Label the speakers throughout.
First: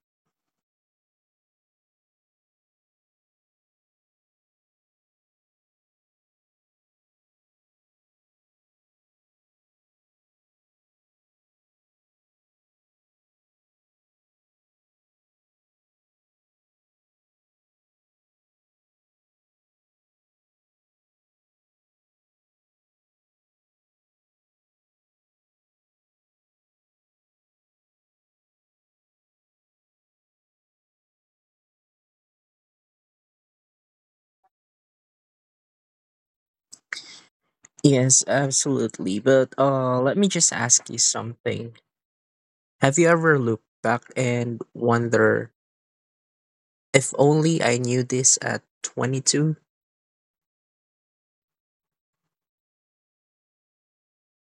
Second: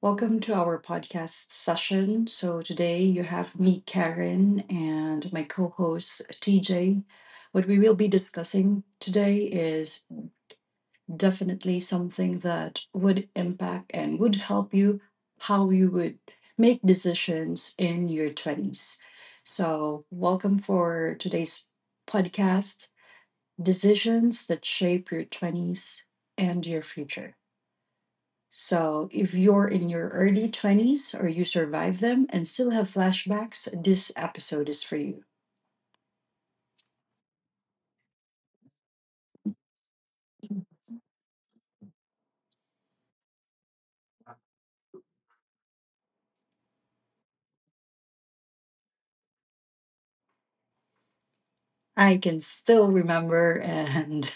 Speaker 1: Welcome to our podcast session. So, today you have me, Karen, and my co host, TJ. What we will be discussing today is definitely something that would impact and would help you how you would make decisions in your 20s. So, welcome for today's podcast Decisions that Shape Your 20s and Your Future. So if you're in your early 20s or you survive them and still have flashbacks, this episode is for you.
Speaker 2: Yes, absolutely. But let me just ask you something. Have you ever looked back and wonder, if only I knew this at 22?
Speaker 1: I can still remember and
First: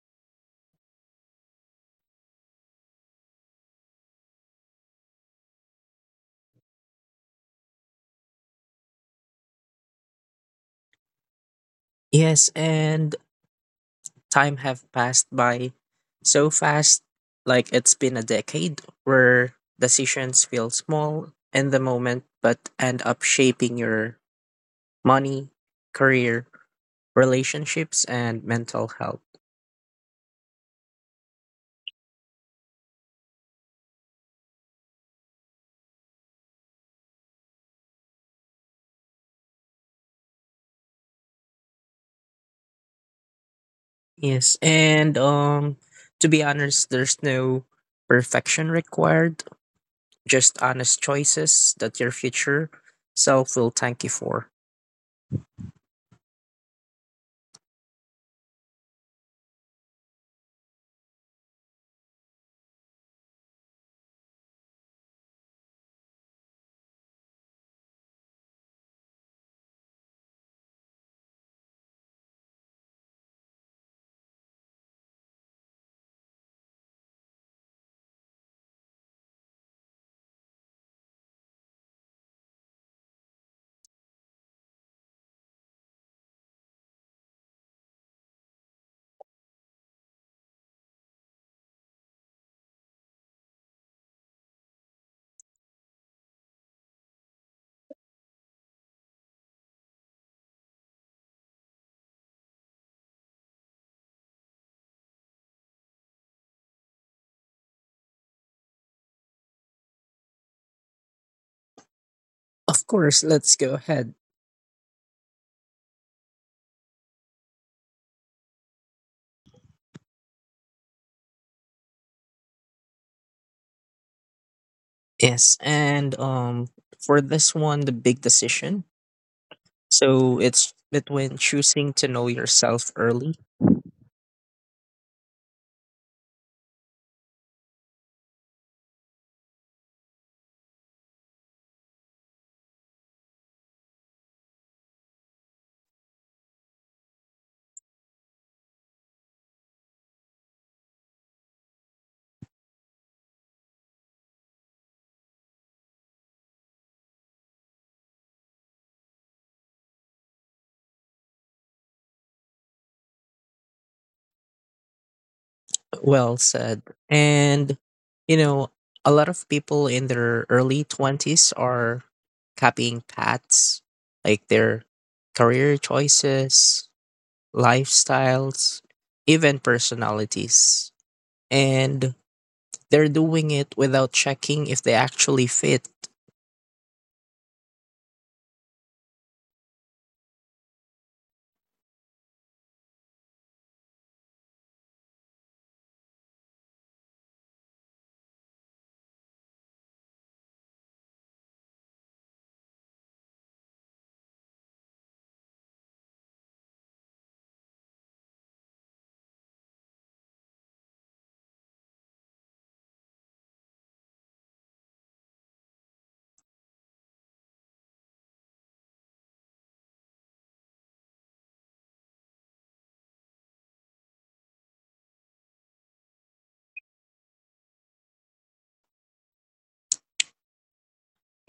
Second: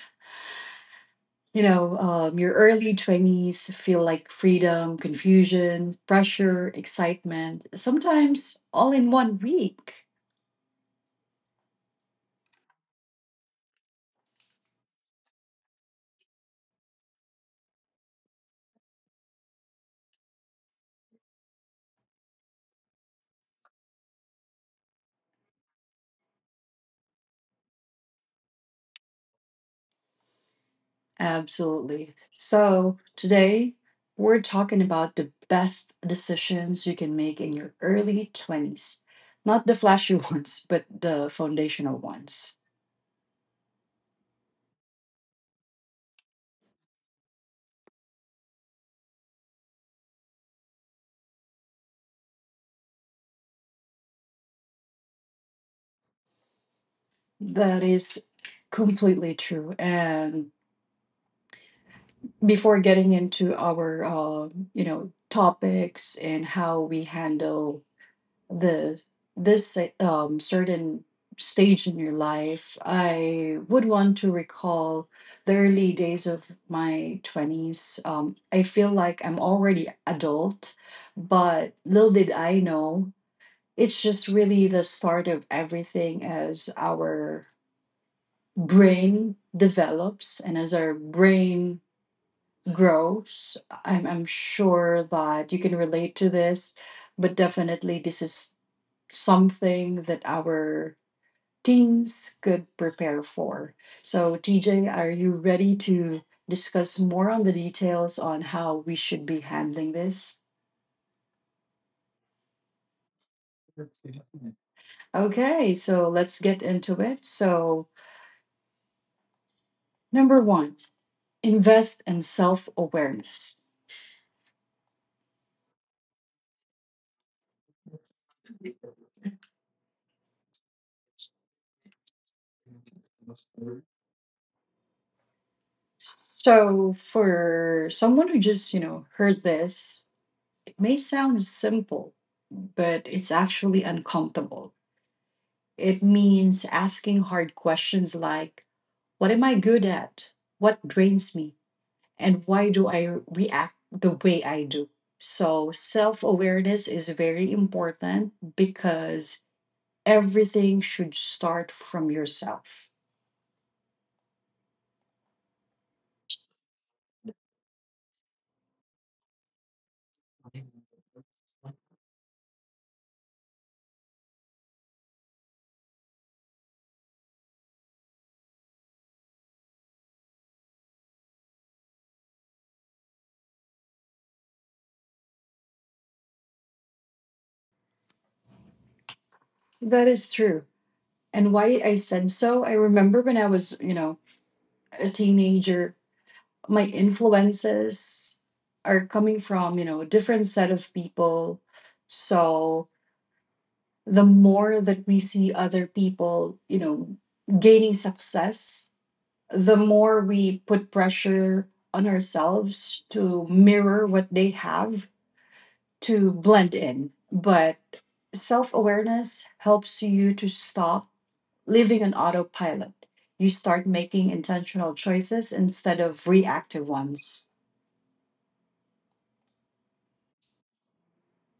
Speaker 1: your early 20s feel like freedom, confusion, pressure, excitement, sometimes all in one week.
Speaker 2: Yes, and time have passed by so fast, like it's been a decade where decisions feel small in the moment but end up shaping your money, career, relationships and mental health.
Speaker 1: Absolutely. So today we're talking about the best decisions you can make in your early 20s. Not the flashy ones, but the foundational ones.
Speaker 2: Yes, and To be honest, there's no perfection required, just honest choices that your future self will thank you for.
Speaker 1: That is completely true. And before getting into our, topics and how we handle the this certain stage in your life, I would want to recall the early days of my twenties. I feel like I'm already adult, but little did I know, it's just really the start of everything as our brain develops and as our brain grows. I'm sure that you can relate to this, but definitely this is something that our teens could prepare for. So, TJ, are you ready to discuss more on the details on how we should be handling this?
Speaker 2: Of course, let's go ahead.
Speaker 1: Okay, so let's get into it. So number one, invest in self-awareness.
Speaker 2: Yes, and For this one, the big decision. So it's between choosing to know yourself early.
Speaker 1: So, for someone who just, heard this, it may sound simple, but it's actually uncomfortable. It means asking hard questions like, what am I good at? What drains me? And why do I react the way I do? So, self awareness is very important because everything should start from yourself.
Speaker 2: Well said. And, you know, a lot of people in their early 20s are copying paths like their career choices, lifestyles, even personalities. And they're doing it without checking if they actually fit.
Speaker 1: That is true. And why I said so, I remember when I was, a teenager, my influences are coming from, a different set of people. So the more that we see other people, gaining success, the more we put pressure on ourselves to mirror what they have, to blend in. But self awareness helps you to stop living on autopilot. You start making intentional choices instead of reactive ones.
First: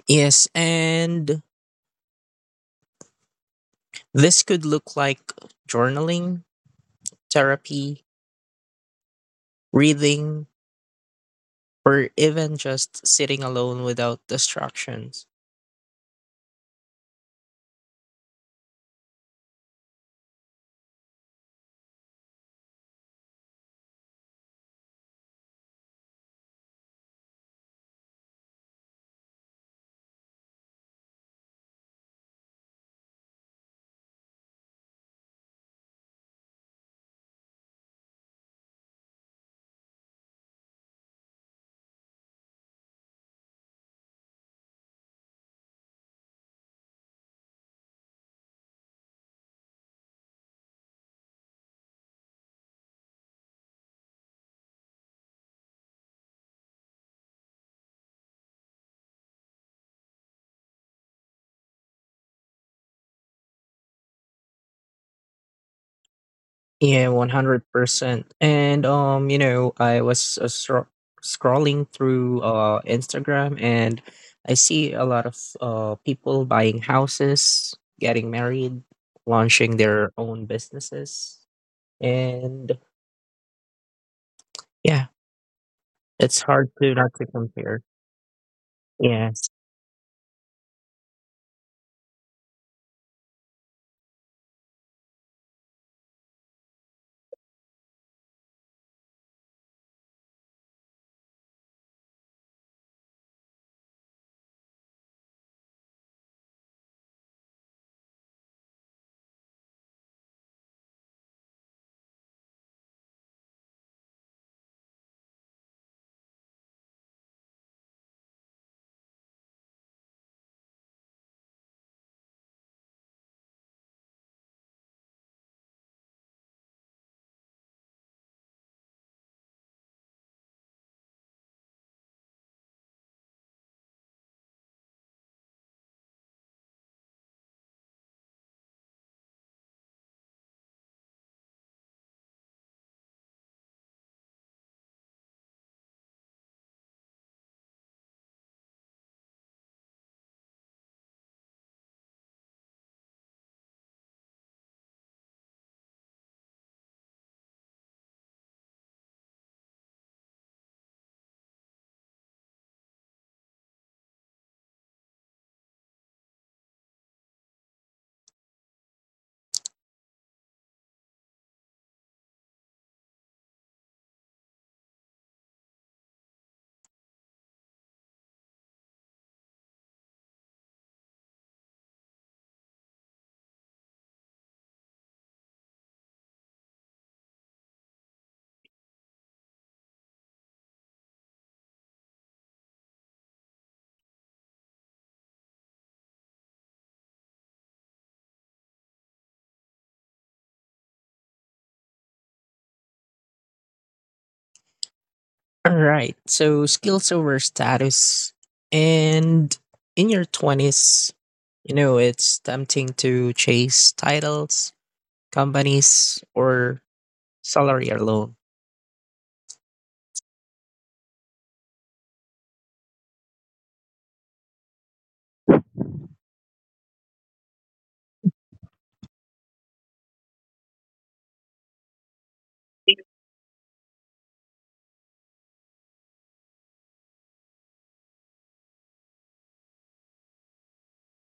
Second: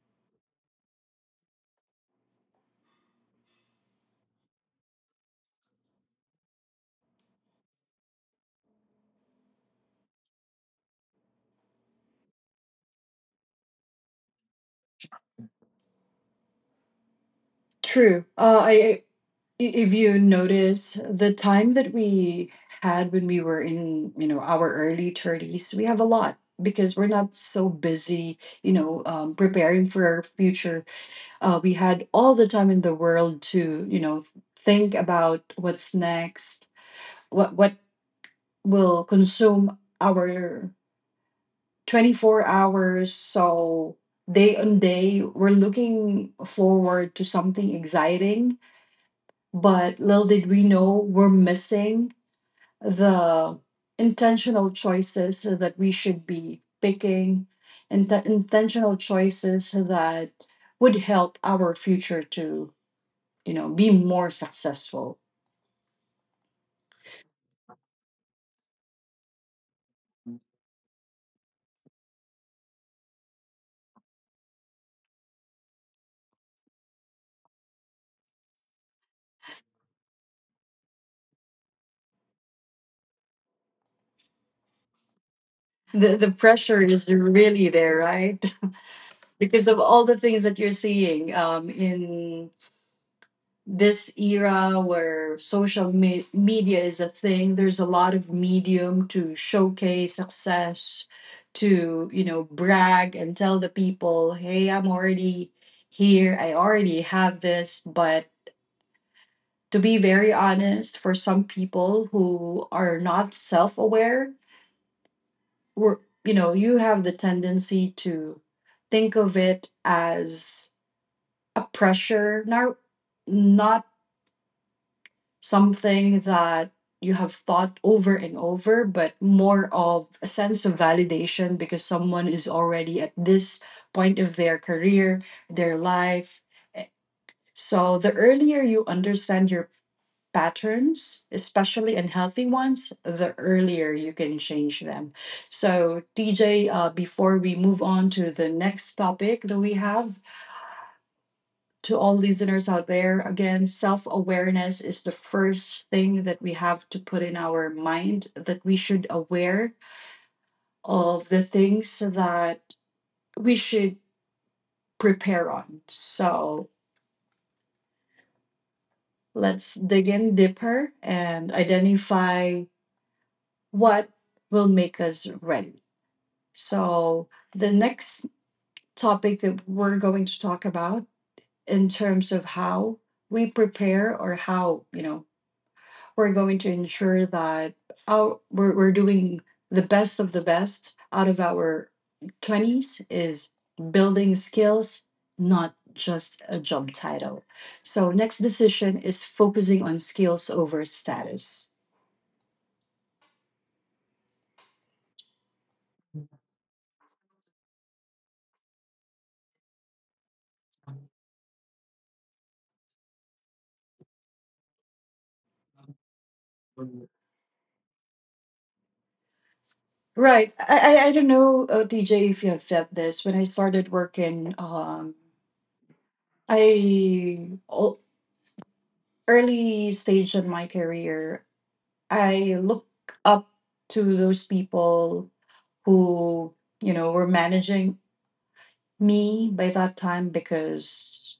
Speaker 2: Yes, and this could look like journaling, therapy, reading, or even just sitting alone without distractions.
Speaker 1: True. If you notice the time that we had when we were in, our early 30s, we have a lot because we're not so busy, preparing for our future. We had all the time in the world to, think about what's next, what will consume our 24 hours. So day on day, we're looking forward to something exciting. But little did we know, we're missing the intentional choices that we should be picking and the intentional choices that would help our future to, be more successful.
Speaker 2: Yeah, 100%. And You know, scrolling through Instagram and I see a lot of people buying houses, getting married, launching their own businesses. And yeah,
Speaker 1: The
Speaker 2: it's hard
Speaker 1: pressure
Speaker 2: to not
Speaker 1: is
Speaker 2: to
Speaker 1: really
Speaker 2: compare.
Speaker 1: there, right?
Speaker 2: Yes.
Speaker 1: Because of all the things that you're seeing in this era where media is a thing, there's a lot of medium to showcase success, to brag and tell the people, hey, I'm already here, I already have this. But to be very honest, for some people who are not self-aware, we're, you know you have the tendency to think of it as a pressure, not something that you have thought over and over, but more of a sense of validation because someone is already at this point of their career, their life. Eh, So the earlier you understand your patterns, especially unhealthy ones, the earlier you can change them. So, TJ, before we move on to the next topic that we have, to all listeners out there, again, self awareness is the first thing that we have to put in our mind, that we should aware of the things that we should prepare on. So let's dig in deeper and identify what will make us ready. So the next topic that we're going to talk about in terms of how we prepare, or how, we're going to ensure that we're doing the best of the best out of our 20s is building skills, not just a job title. So, next decision is focusing on skills over status.
Speaker 2: All right. So skills over status. And in your 20s, you know, it's tempting to chase titles, companies, or salary alone.
Speaker 1: Right. I don't know, DJ, if you have felt this. When I started working, I o- early stage in my career, I look up to those people who, were managing me by that time, because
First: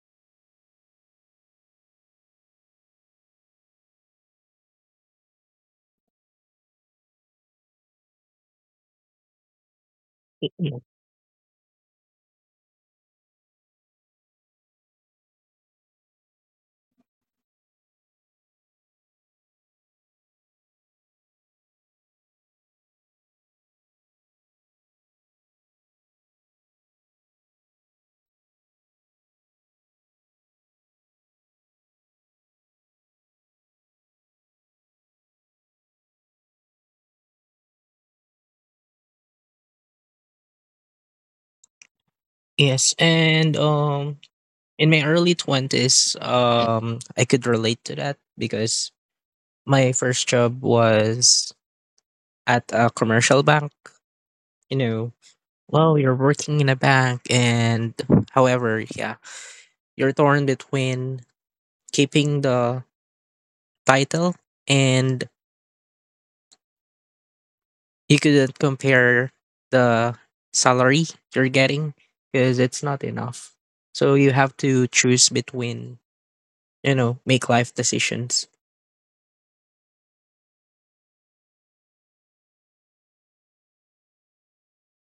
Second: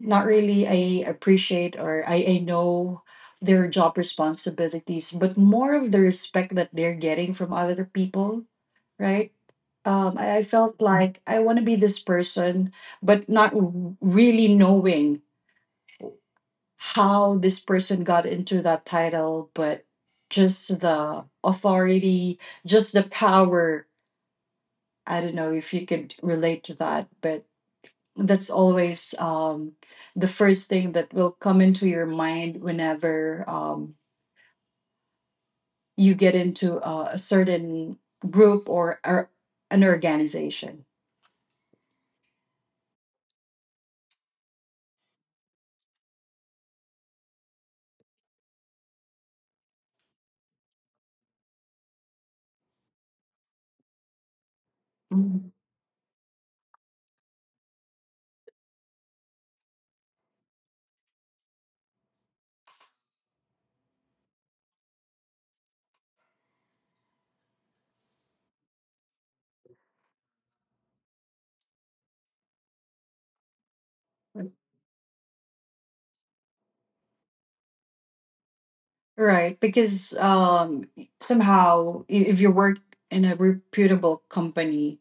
Speaker 1: not really I appreciate or I know their job responsibilities, but more of the respect that they're getting from other people, right? I
Speaker 2: Yeah.
Speaker 1: felt like I want to be this person, but not really knowing how this person got into that title, but just the authority, just the power. I don't know if you could relate to that, but that's always the first thing that will come into your mind whenever you get into a certain group, or an organization.
Speaker 2: Yes. And In my early 20s, I could relate to that because my first job was at a commercial bank, you know.
Speaker 1: Mhm.
Speaker 2: Well, you're working in a bank, and however, yeah, you're torn between keeping the title, and you couldn't compare the salary you're getting because it's not enough. So you have to choose between, you know, make life decisions.
Speaker 1: Right, because somehow if you work in a reputable company,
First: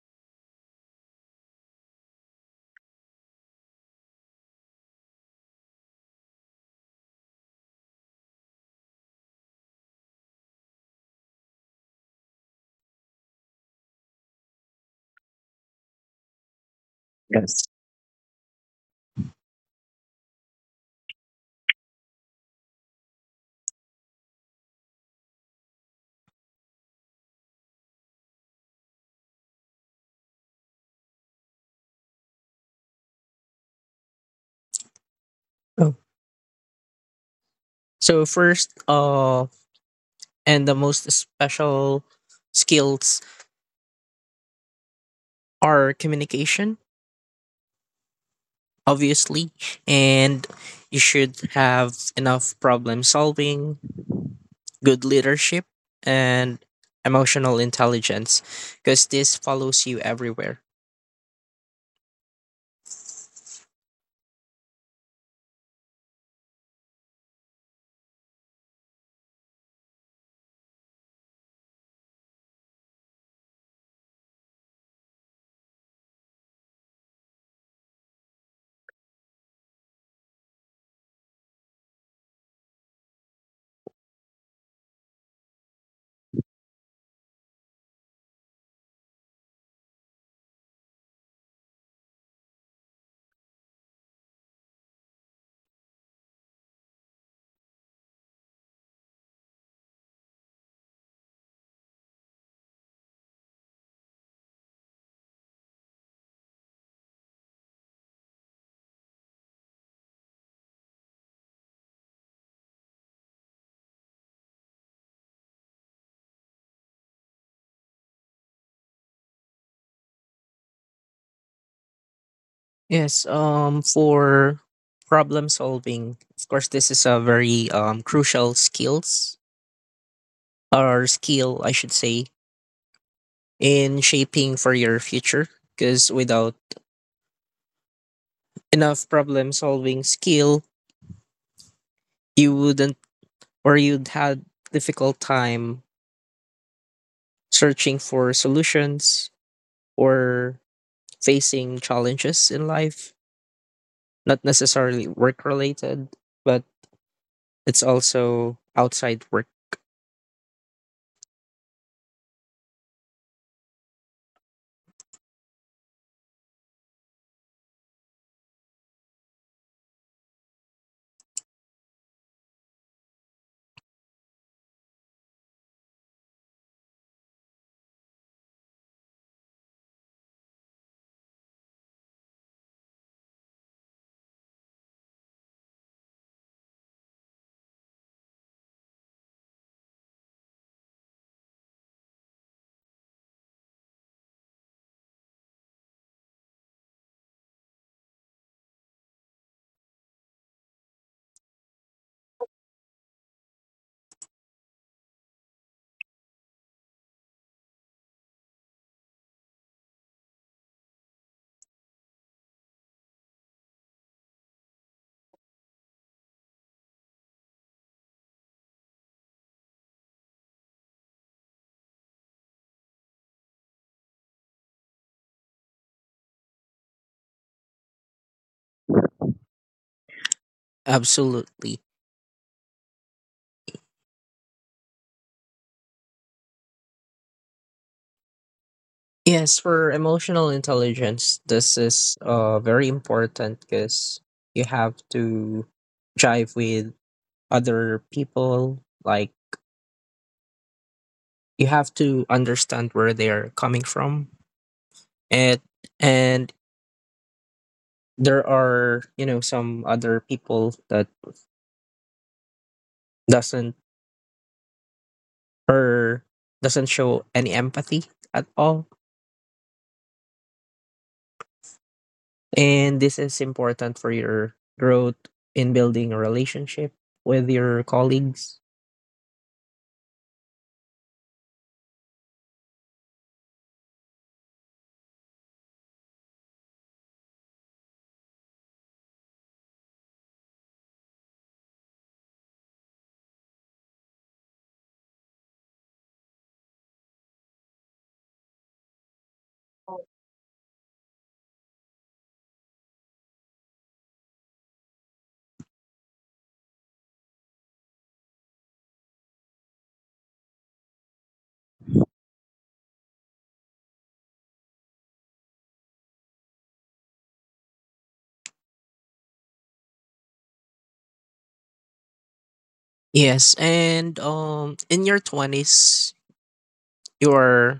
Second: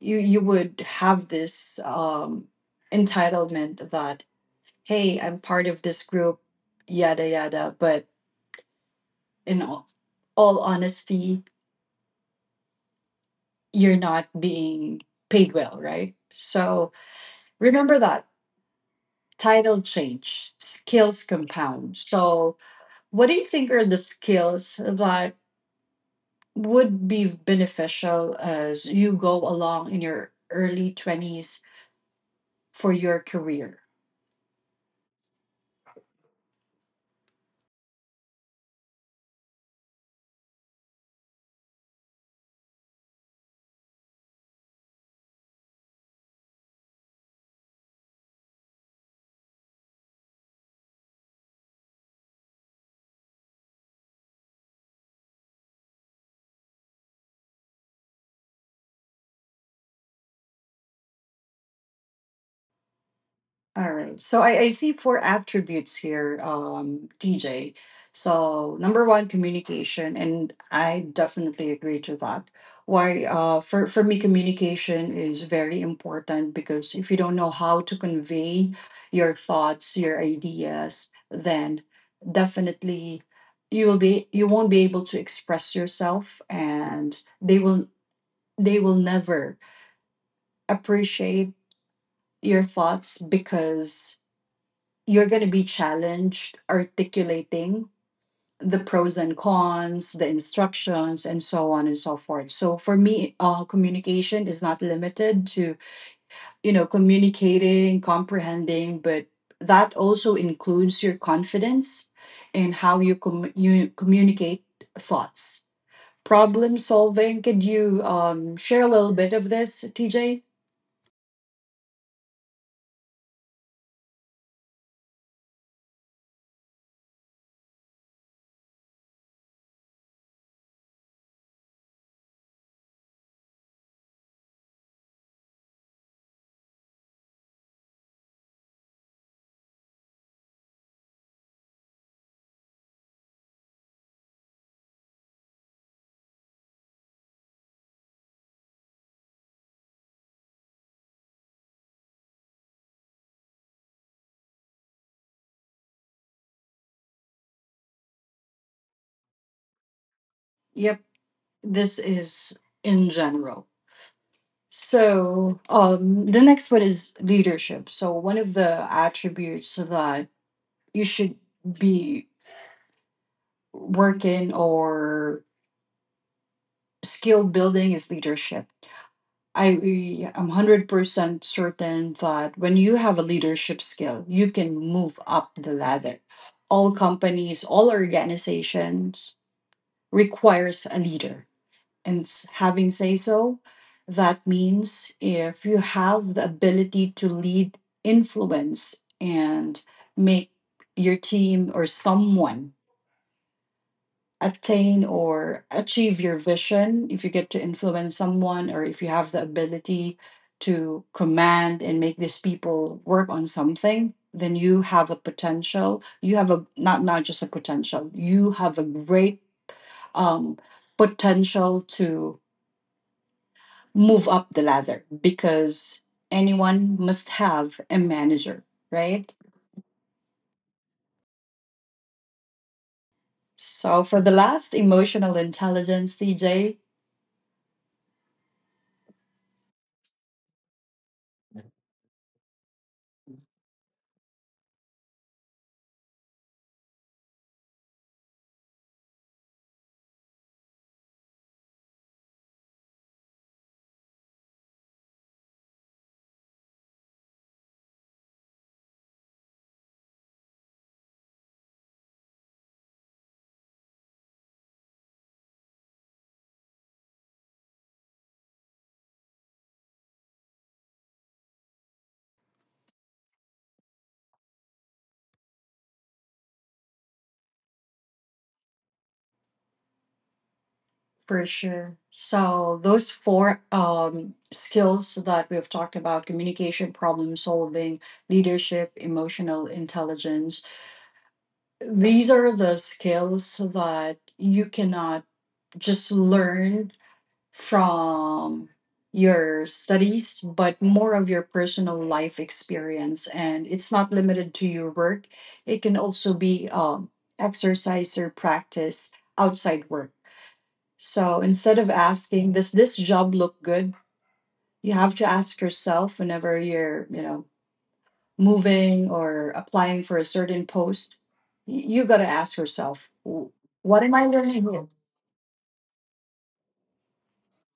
Speaker 1: you would have this entitlement that, hey, I'm part of this group, yada yada. But in all honesty, you're not being paid well, right? So
Speaker 2: Yes.
Speaker 1: remember that title change, skills compound. So, what do you think are the skills that would be beneficial as you go along in your early 20s for your career?
Speaker 2: Oh. So first, and the most special skills are communication obviously, and you should have enough problem solving, good leadership, and emotional intelligence because this follows you everywhere.
Speaker 1: All right. So I see four attributes here, TJ. So number one, communication, and I definitely agree to that. Why? For me, communication is very important because if you don't know how to convey your thoughts, your ideas, then definitely you won't be able to express yourself, and they will never appreciate your thoughts, because you're going to be challenged articulating the pros and cons, the instructions, and so on and so forth. So for me, communication is not limited to, communicating, comprehending, but that also includes your confidence in how you, you communicate thoughts. Problem solving. Could you share a little bit of this, TJ?
Speaker 2: Yes, for problem solving, of course this is a very crucial skills, or skill I should say, in shaping for your future because without enough problem solving skill, you wouldn't, or you'd had difficult time searching for solutions or facing challenges in life, not necessarily work related, but it's also outside work.
Speaker 1: Yep, this is in general. So, the next one is leadership. So, one of the attributes that you should be working, or skill building, is leadership. I am 100% certain that when you have a leadership skill, you can move up the ladder. All companies, all organizations requires a leader. And having say so, that means if you have the ability to lead, influence, and make your team or someone attain or achieve your vision, if you get to influence someone, or if you have the ability to command and make these people work on something, then you have a potential, you have a, not just a potential, you have a great um, potential to move up the ladder, because anyone must have a manager, right?
Speaker 2: Absolutely.
Speaker 1: So, for the last, emotional intelligence, CJ,
Speaker 2: Yes, for emotional intelligence, this is very important because you have to jive with other people. Like, you have to understand where they are coming from, and and there are, you know, some other people that doesn't, or doesn't show any empathy at all, and this is important for your growth in building a relationship with your colleagues.
Speaker 1: for sure. So, those four skills that we've talked about, communication, problem solving, leadership, emotional intelligence, these are the skills that you cannot just learn from your studies, but more of your personal life experience. And it's not limited to your work, it can also be exercise or practice outside work. So instead of asking, does this job look good? You have to ask yourself whenever you're, moving or applying for a certain post, you got to ask yourself,
Speaker 2: yes
Speaker 1: What
Speaker 2: and
Speaker 1: am I learning
Speaker 2: um
Speaker 1: here?"
Speaker 2: in your 20s you are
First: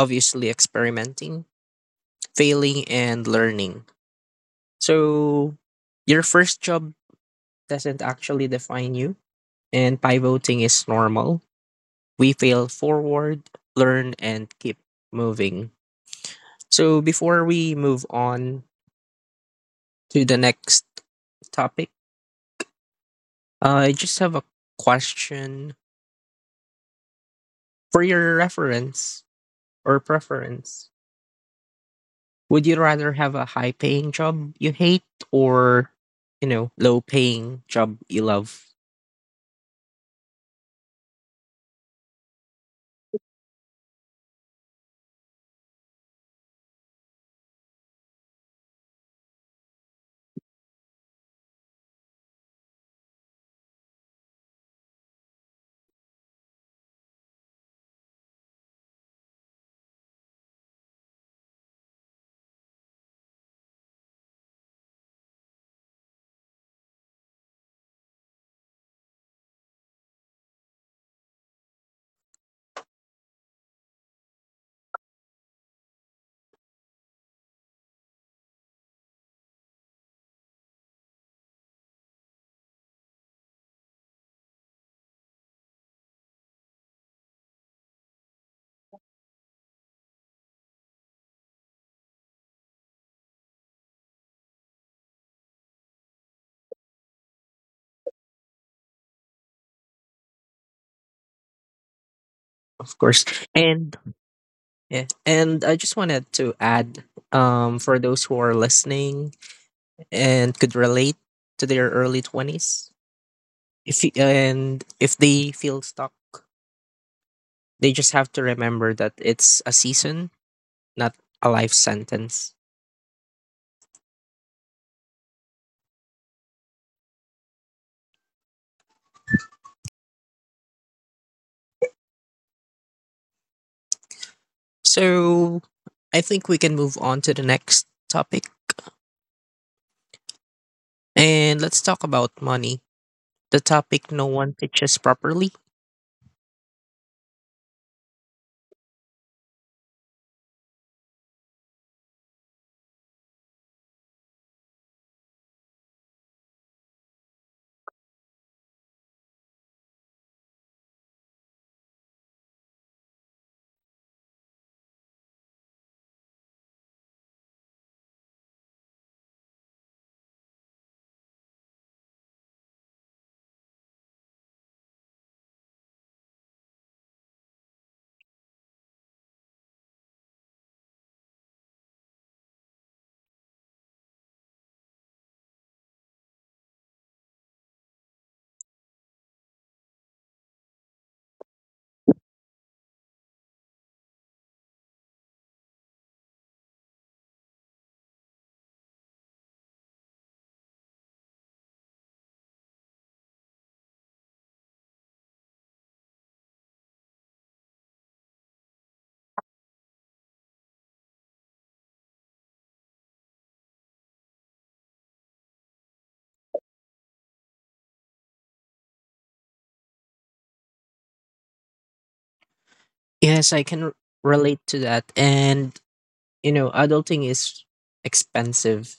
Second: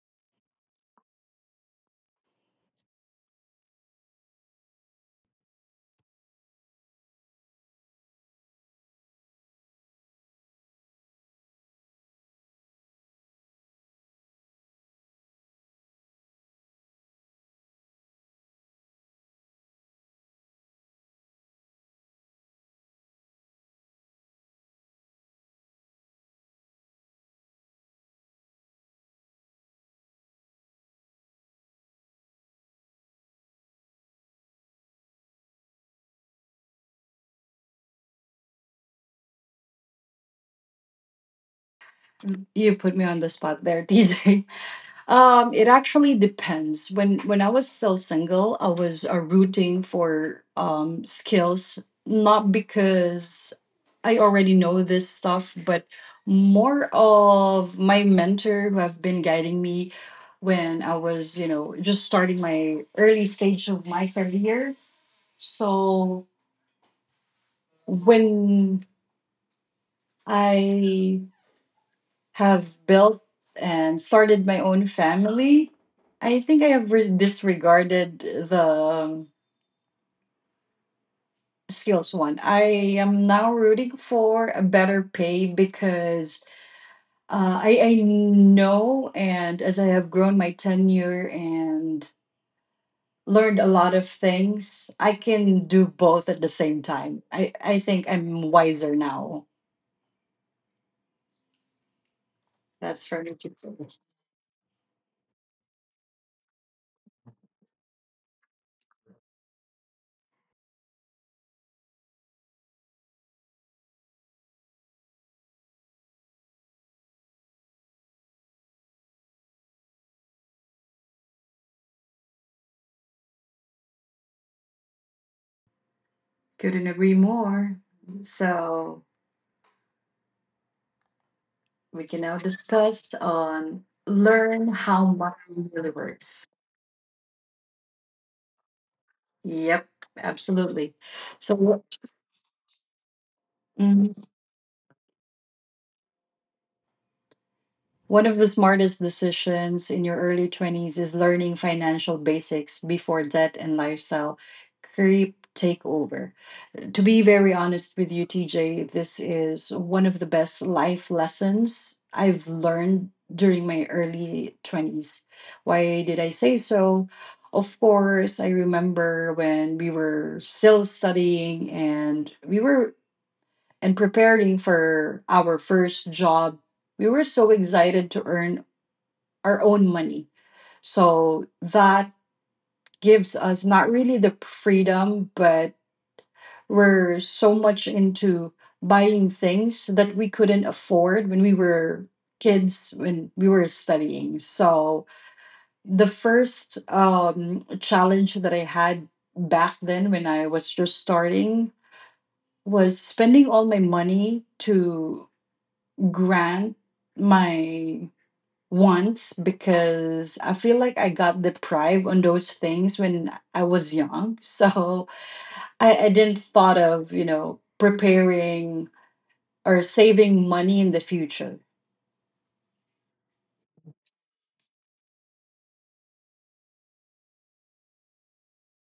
Speaker 2: obviously experimenting, failing and learning. So your first job doesn't actually define you, and pivoting is normal. We fail forward, learn, and keep moving. So before we move on to the next topic, I just have a question for your reference or preference. Would you rather have a high paying job you hate, or, you know, low paying job you love?
Speaker 1: You put me on the spot there, DJ. It actually depends. When I was still single, I was rooting for skills, not because I already know this stuff, but more of my mentor who have been guiding me when I was, just starting my early stage of my career. So when I have built and started my own family, I think I have disregarded the skills one. I am now rooting for a better pay because I know, and as I have grown my tenure and learned a lot of things, I can do both at the same time. I think I'm wiser now.
Speaker 2: Of
Speaker 1: That's
Speaker 2: course.
Speaker 1: for me to say.
Speaker 2: And yeah, and I just wanted to add, for those who are listening and could relate to their early 20s, if and if they feel stuck, they just have to remember that it's a season, not a life sentence.
Speaker 1: Couldn't agree more. So, we can now discuss on learn how
Speaker 2: So
Speaker 1: money really
Speaker 2: I think
Speaker 1: works.
Speaker 2: we can move on to the next topic
Speaker 1: Yep, absolutely.
Speaker 2: and let's
Speaker 1: So,
Speaker 2: talk about money, the topic
Speaker 1: mm,
Speaker 2: no one pitches properly.
Speaker 1: one of the smartest decisions in your early 20s is learning financial basics before debt and lifestyle creep take over. To be very honest with you, TJ, this is one of the best life lessons I've learned during my early 20s. Why did I say so? Of course, I remember when we were still studying and we were and preparing for our first job. We were so excited to earn our own money. So that gives us not really the freedom, but were so much into buying things that we couldn't afford when we were kids when we were studying. So the first challenge that I had back then when I was just starting was spending all my money to grant my wants, because I feel like I got deprived on those things when I was young so I didn't thought of preparing or saving money in the future.
Speaker 2: Yes, I can relate to that. And you know, adulting is expensive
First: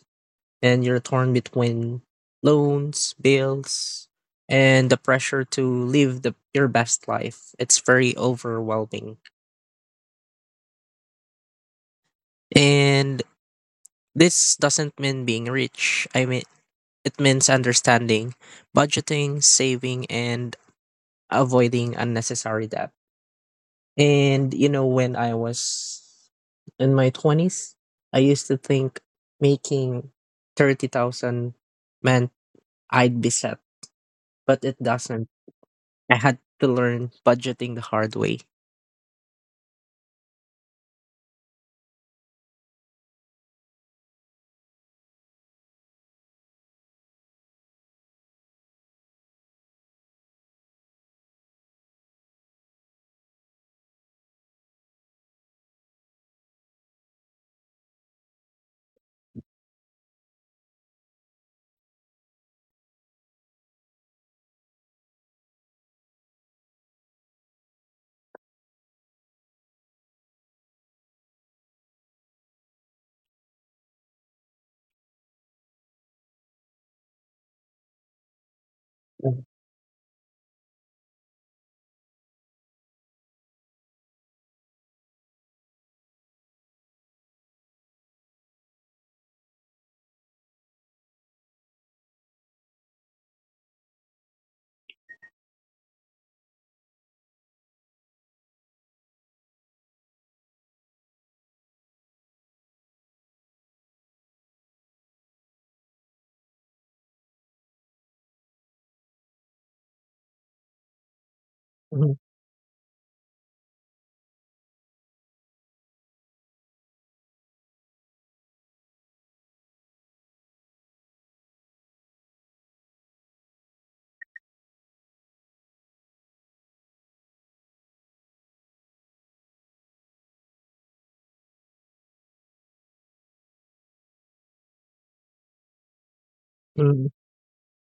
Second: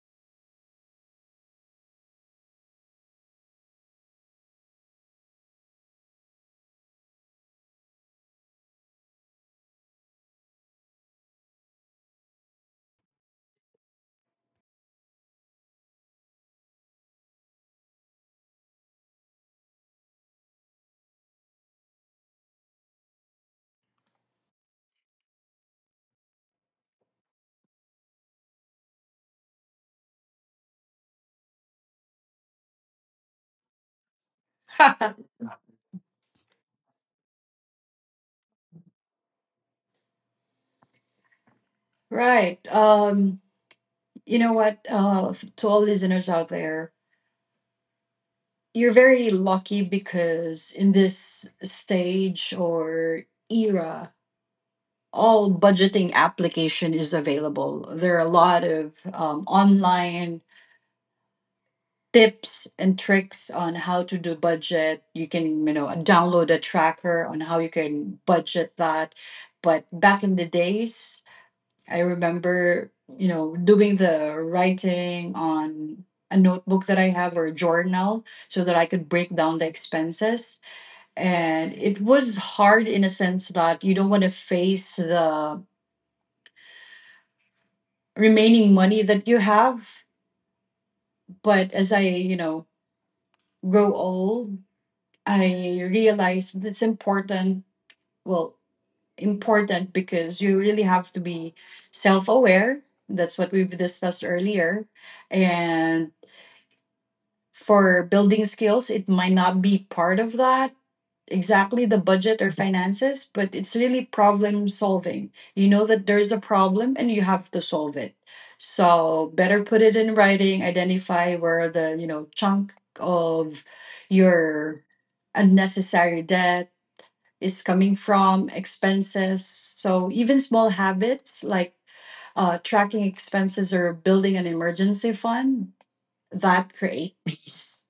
Speaker 2: and you're torn between loans, bills, and the pressure to live the your best life. It's very overwhelming. And this doesn't mean being rich. I mean it means understanding, budgeting, saving and avoiding unnecessary debt. And you know when I was in my 20s, I used to think making 30,000, man, I'd be set, but it doesn't. I had to learn budgeting the hard way.
Speaker 1: Right. You know what? To all listeners out there, you're very lucky because in this stage or era, all budgeting application is available. There are a lot of online tips and tricks on how to do budget. You can, you know, download a tracker on how you can budget that. But back in the days, I remember, you know, doing the writing on a notebook that I have or a journal so that I could break
Speaker 2: Mhm,
Speaker 1: down the expenses. And it was hard in a sense that you don't want to face the remaining money that you have. But as I, you know, grow old, I realized that it's important. Well, important because you really have to be self aware. That's what we've discussed earlier. And for building skills, it might not be part of that exactly, the
Speaker 2: mhm,
Speaker 1: budget or finances, but it's really problem solving. You know that there's a problem and you have to solve it. So better put it in writing, identify where the, you know, chunk of your unnecessary debt is coming from, expenses. So even small habits like tracking expenses or building an emergency fund that
Speaker 2: mhm.
Speaker 1: create peace.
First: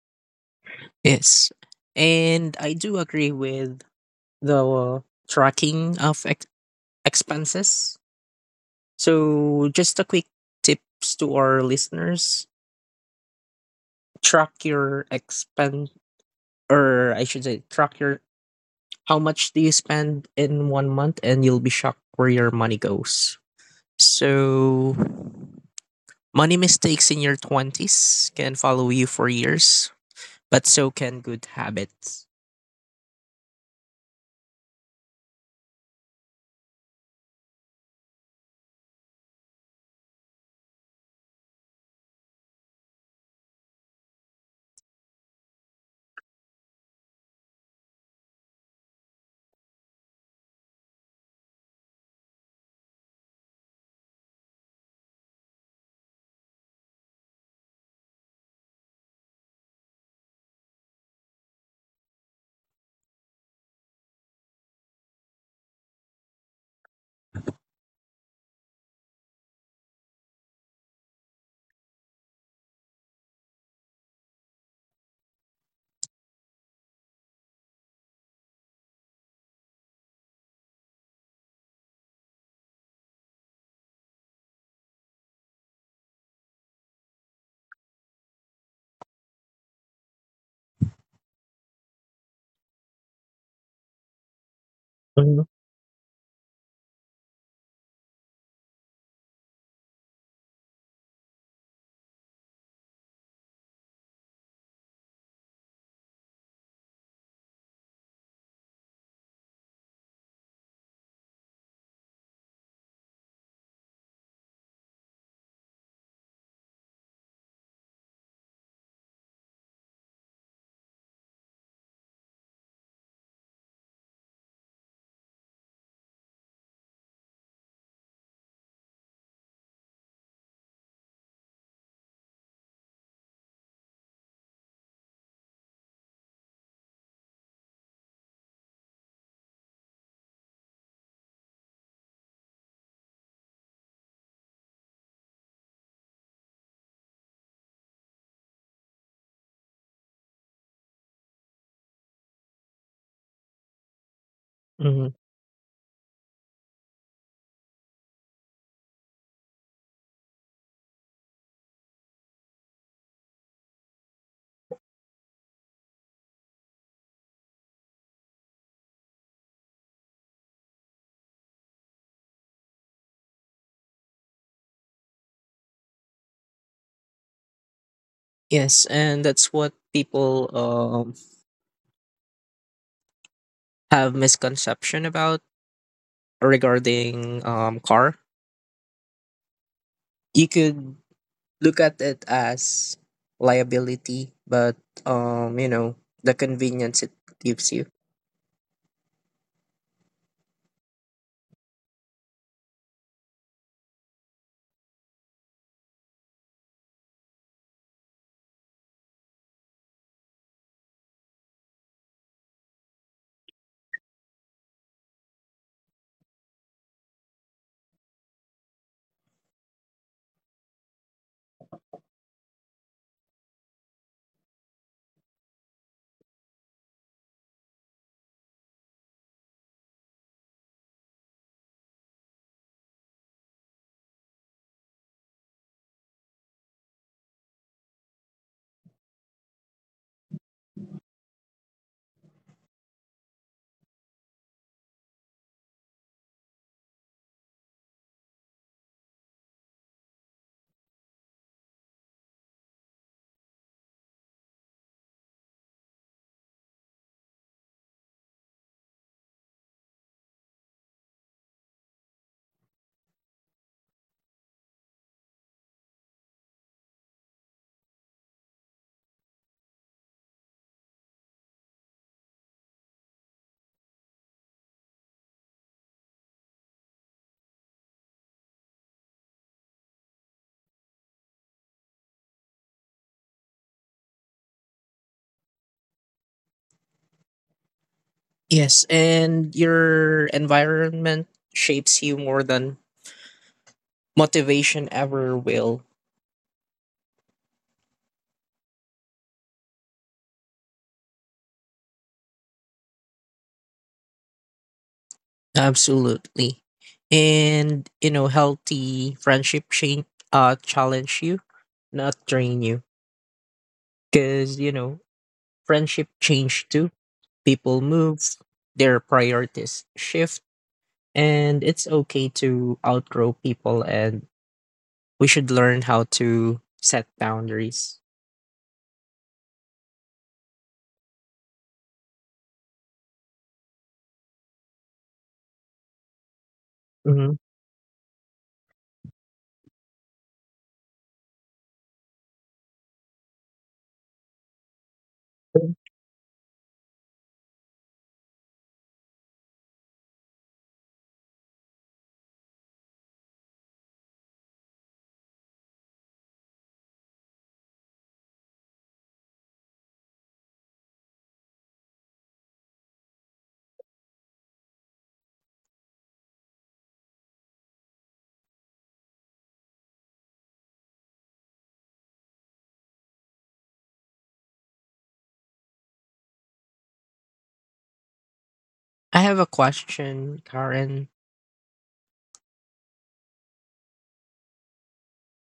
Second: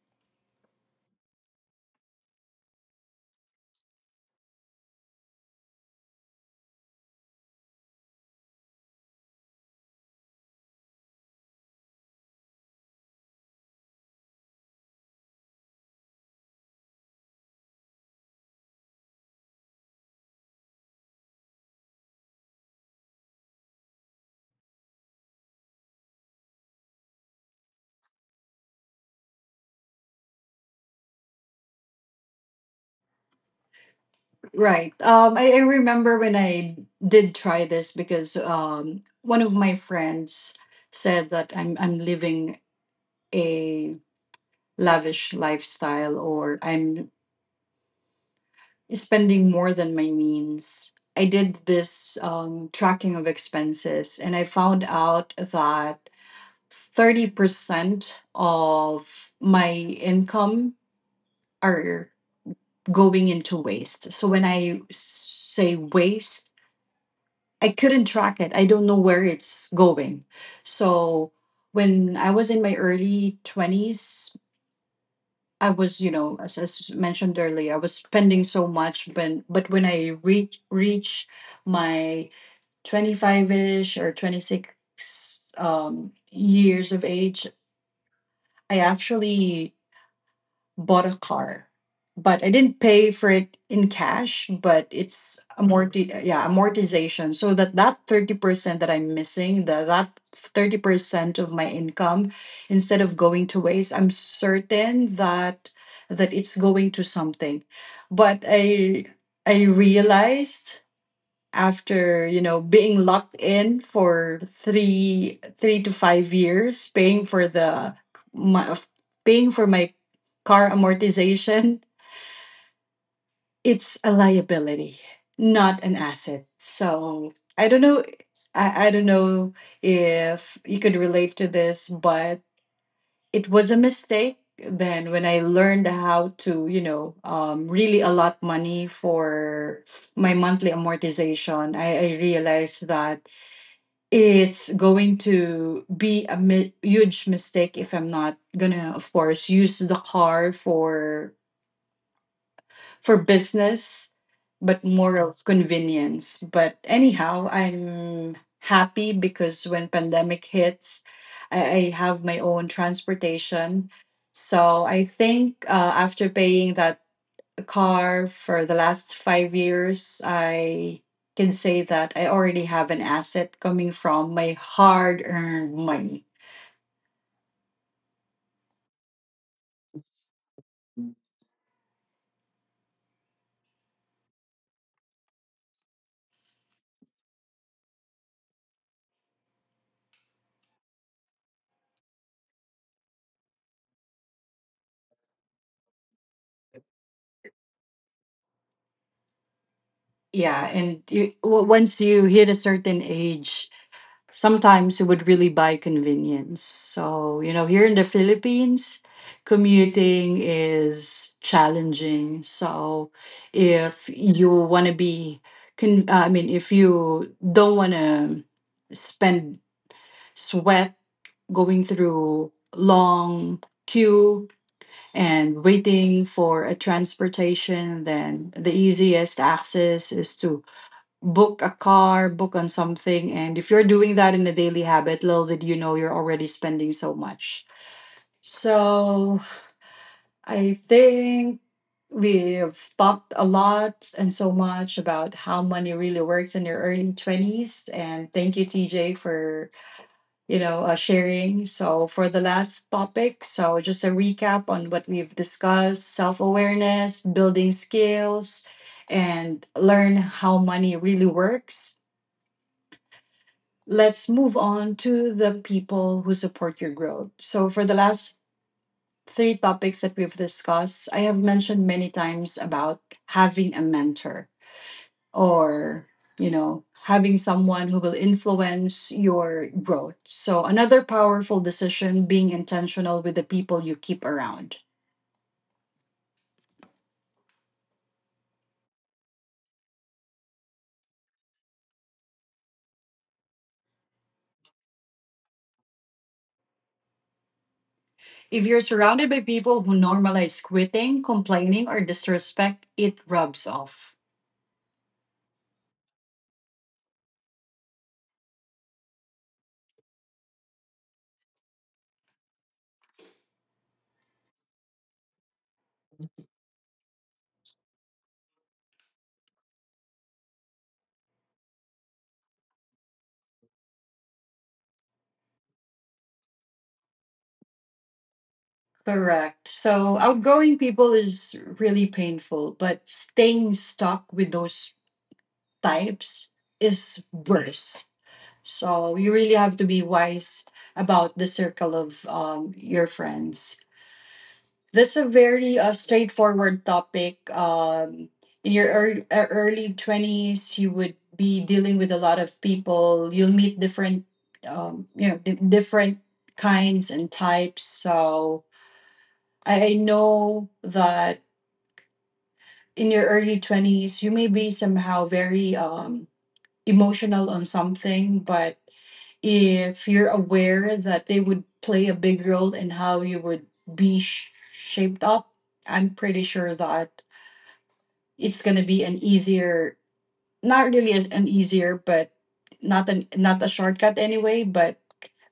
Speaker 2: Yes. And I do agree with the tracking of expenses. So, just a quick tips to our listeners, track your expense, or I should say, track your how much do you spend in one month, and you'll be shocked where your money goes. So, money mistakes in your 20s can follow you for years, but so can good habits.
Speaker 1: Right. I remember when I did try this because one of my friends said that I'm living a lavish lifestyle, or I'm spending more than my means. I did this tracking of expenses and I found out that 30% of my income are going into waste. So when I say waste, I couldn't track it. I don't know where it's going. So when I was in my early 20s, I was, you know, as mentioned earlier, I was spending so much, but when I reach my 25ish or 26 years of age, I actually bought a car, but I didn't pay for it in cash. But it's
Speaker 2: Mhm,
Speaker 1: amortization, so that that 30% that I'm missing, that 30% of my income, instead of going to waste, I'm certain that it's going to something. But I realized after you know being locked in for three to five years paying for my, of- paying for my car amortization, it's a liability, not an asset. So I don't know, I don't know if you could relate to this, but it was a mistake. Then when I learned how to, you know, really allot money for my monthly amortization, I realized that it's going to be a huge mistake if I'm not gonna, of course, use the car for business, but more
Speaker 2: mhm.
Speaker 1: of convenience. But anyhow, I'm happy because when pandemic hits, I have my own transportation. So I think after paying that car for the last 5 years, I can say that I already have an asset coming from my hard earned money.
Speaker 2: Yes, and that's what people have misconception about regarding car. You could look at it as liability, but you know the convenience it gives you.
Speaker 1: Yeah. And once you hit a certain age, sometimes you would really buy convenience. So, you know, here in the Philippines, commuting is challenging. So, if you want to be, I mean, if you don't want to spend sweat going through long queue and waiting for a transportation, then the easiest access is to book a car, book on something. And if you're doing that in a daily habit, little did you know, you're already spending so much. So I think we have talked a lot and so much about how money really works in your early 20s. And thank you, TJ, for sharing. So, for the last topic, so just a recap on what we've discussed: self awareness, building skills, and learn how money really works. Let's move on to the people who support your growth. So, for the last three topics that we've discussed, I have mentioned many times about having a mentor or, you know, having someone who will influence your growth. So another powerful decision, being intentional with the people you keep around.
Speaker 2: Yes, and your environment shapes you more than motivation ever will.
Speaker 1: If you're surrounded by people who normalize quitting, complaining, or disrespect, it rubs off.
Speaker 2: Absolutely. And you know, healthy friendship change, challenge you, not train you. Cause you know, friendship change too. People move, their priorities shift, and it's okay to outgrow people and we should learn how to set boundaries.
Speaker 1: Correct. So outgoing people is really painful, but staying stuck with those types is
Speaker 2: Mhm.
Speaker 1: worse. So you really have to be wise about the circle of your friends. That's a very straightforward topic. In your early 20s, you would be dealing with a lot of people. You'll meet different, you know, different kinds and types. So I know that in your early 20s, you may be somehow very emotional on something. But if you're aware that they would play a big role in how you would be shaped up, I'm pretty sure that it's gonna be an
Speaker 2: I have a
Speaker 1: easier,
Speaker 2: question,
Speaker 1: not
Speaker 2: Karen.
Speaker 1: really an easier, but not an not a shortcut anyway, but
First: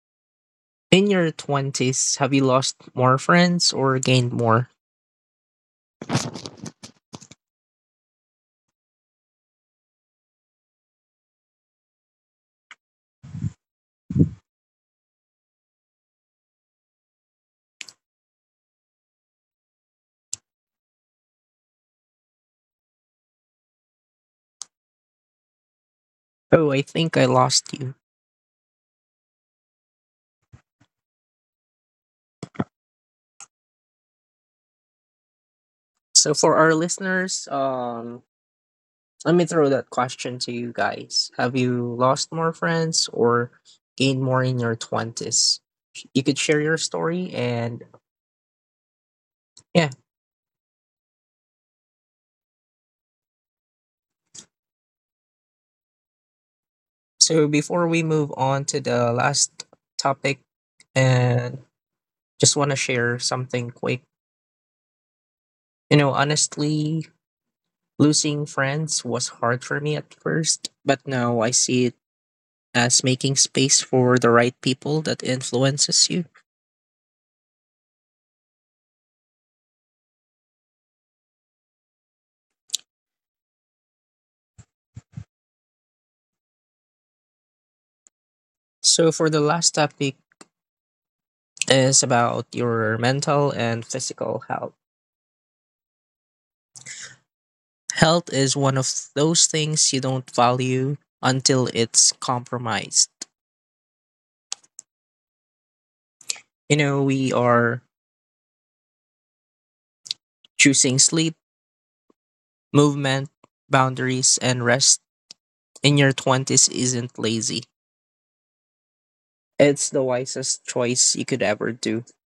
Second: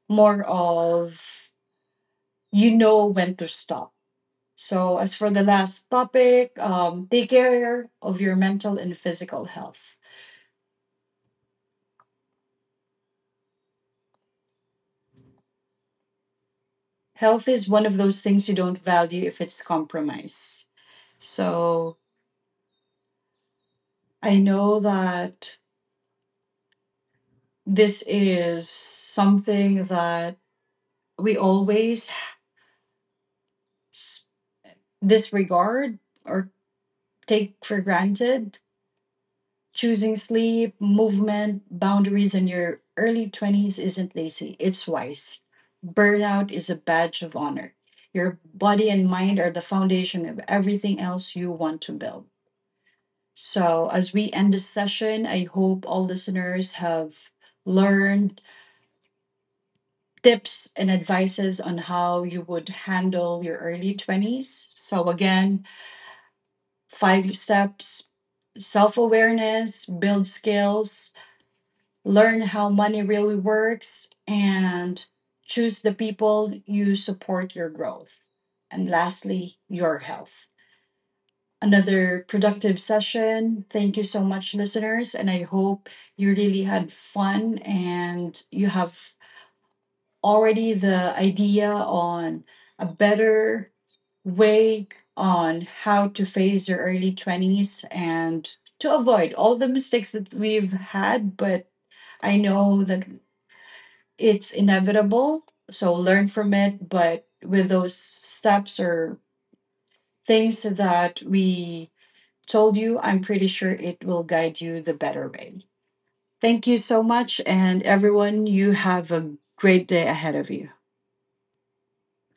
Speaker 1: more
Speaker 2: In your
Speaker 1: of
Speaker 2: twenties, have you
Speaker 1: you
Speaker 2: lost
Speaker 1: know
Speaker 2: more
Speaker 1: when to
Speaker 2: friends
Speaker 1: stop.
Speaker 2: or gained more?
Speaker 1: So as for the last topic, take care of your mental and physical health. Health is one of those things you don't value if it's compromised. So I know that
Speaker 2: Oh, I think I lost you.
Speaker 1: this is something that we always s- disregard
Speaker 2: So
Speaker 1: or
Speaker 2: for our listeners,
Speaker 1: take for granted.
Speaker 2: let me throw that
Speaker 1: Choosing
Speaker 2: question to you
Speaker 1: sleep,
Speaker 2: guys. Have
Speaker 1: movement,
Speaker 2: you lost
Speaker 1: boundaries in
Speaker 2: more
Speaker 1: your
Speaker 2: friends
Speaker 1: early
Speaker 2: or
Speaker 1: 20s isn't
Speaker 2: gained more
Speaker 1: lazy,
Speaker 2: in your
Speaker 1: it's wise.
Speaker 2: 20s? You could
Speaker 1: Burnout
Speaker 2: share
Speaker 1: is a
Speaker 2: your
Speaker 1: badge
Speaker 2: story
Speaker 1: of honor.
Speaker 2: and
Speaker 1: Your body and mind are the
Speaker 2: yeah.
Speaker 1: foundation of everything else you want to build. So, as we end this session, I hope all listeners have
Speaker 2: So before we move
Speaker 1: learned
Speaker 2: on to the last topic,
Speaker 1: tips and advices
Speaker 2: and
Speaker 1: on how you
Speaker 2: just
Speaker 1: would
Speaker 2: want to share
Speaker 1: handle your
Speaker 2: something
Speaker 1: early
Speaker 2: quick.
Speaker 1: 20s. So, again,
Speaker 2: You know, honestly,
Speaker 1: five steps:
Speaker 2: losing
Speaker 1: self
Speaker 2: friends was hard for
Speaker 1: awareness,
Speaker 2: me at
Speaker 1: build
Speaker 2: first, but
Speaker 1: skills,
Speaker 2: now I see it
Speaker 1: learn how money
Speaker 2: as
Speaker 1: really
Speaker 2: making space
Speaker 1: works,
Speaker 2: for the right people
Speaker 1: and
Speaker 2: that
Speaker 1: choose the
Speaker 2: influences you.
Speaker 1: people you support your growth. And lastly, your health. Another productive session. Thank you so much, listeners. And I hope you really had fun and you
Speaker 2: So
Speaker 1: have
Speaker 2: for the last topic,
Speaker 1: already the idea
Speaker 2: is
Speaker 1: on
Speaker 2: about
Speaker 1: a
Speaker 2: your mental
Speaker 1: better
Speaker 2: and physical health.
Speaker 1: way on how to face your early 20s
Speaker 2: Health is
Speaker 1: and
Speaker 2: one
Speaker 1: to
Speaker 2: of
Speaker 1: avoid
Speaker 2: those
Speaker 1: all the
Speaker 2: things you
Speaker 1: mistakes
Speaker 2: don't
Speaker 1: that we've
Speaker 2: value
Speaker 1: had. But
Speaker 2: until it's
Speaker 1: I know that
Speaker 2: compromised.
Speaker 1: it's inevitable, so learn from
Speaker 2: You
Speaker 1: it.
Speaker 2: know,
Speaker 1: But
Speaker 2: we
Speaker 1: with
Speaker 2: are
Speaker 1: those steps or things
Speaker 2: choosing
Speaker 1: that
Speaker 2: sleep,
Speaker 1: we told you, I'm
Speaker 2: movement,
Speaker 1: pretty sure it will
Speaker 2: boundaries,
Speaker 1: guide
Speaker 2: and
Speaker 1: you the
Speaker 2: rest
Speaker 1: better way.
Speaker 2: in your
Speaker 1: Thank
Speaker 2: 20s
Speaker 1: you so
Speaker 2: isn't
Speaker 1: much,
Speaker 2: lazy.
Speaker 1: and everyone, you have a great
Speaker 2: It's the
Speaker 1: day ahead of
Speaker 2: wisest
Speaker 1: you.
Speaker 2: choice you could ever do.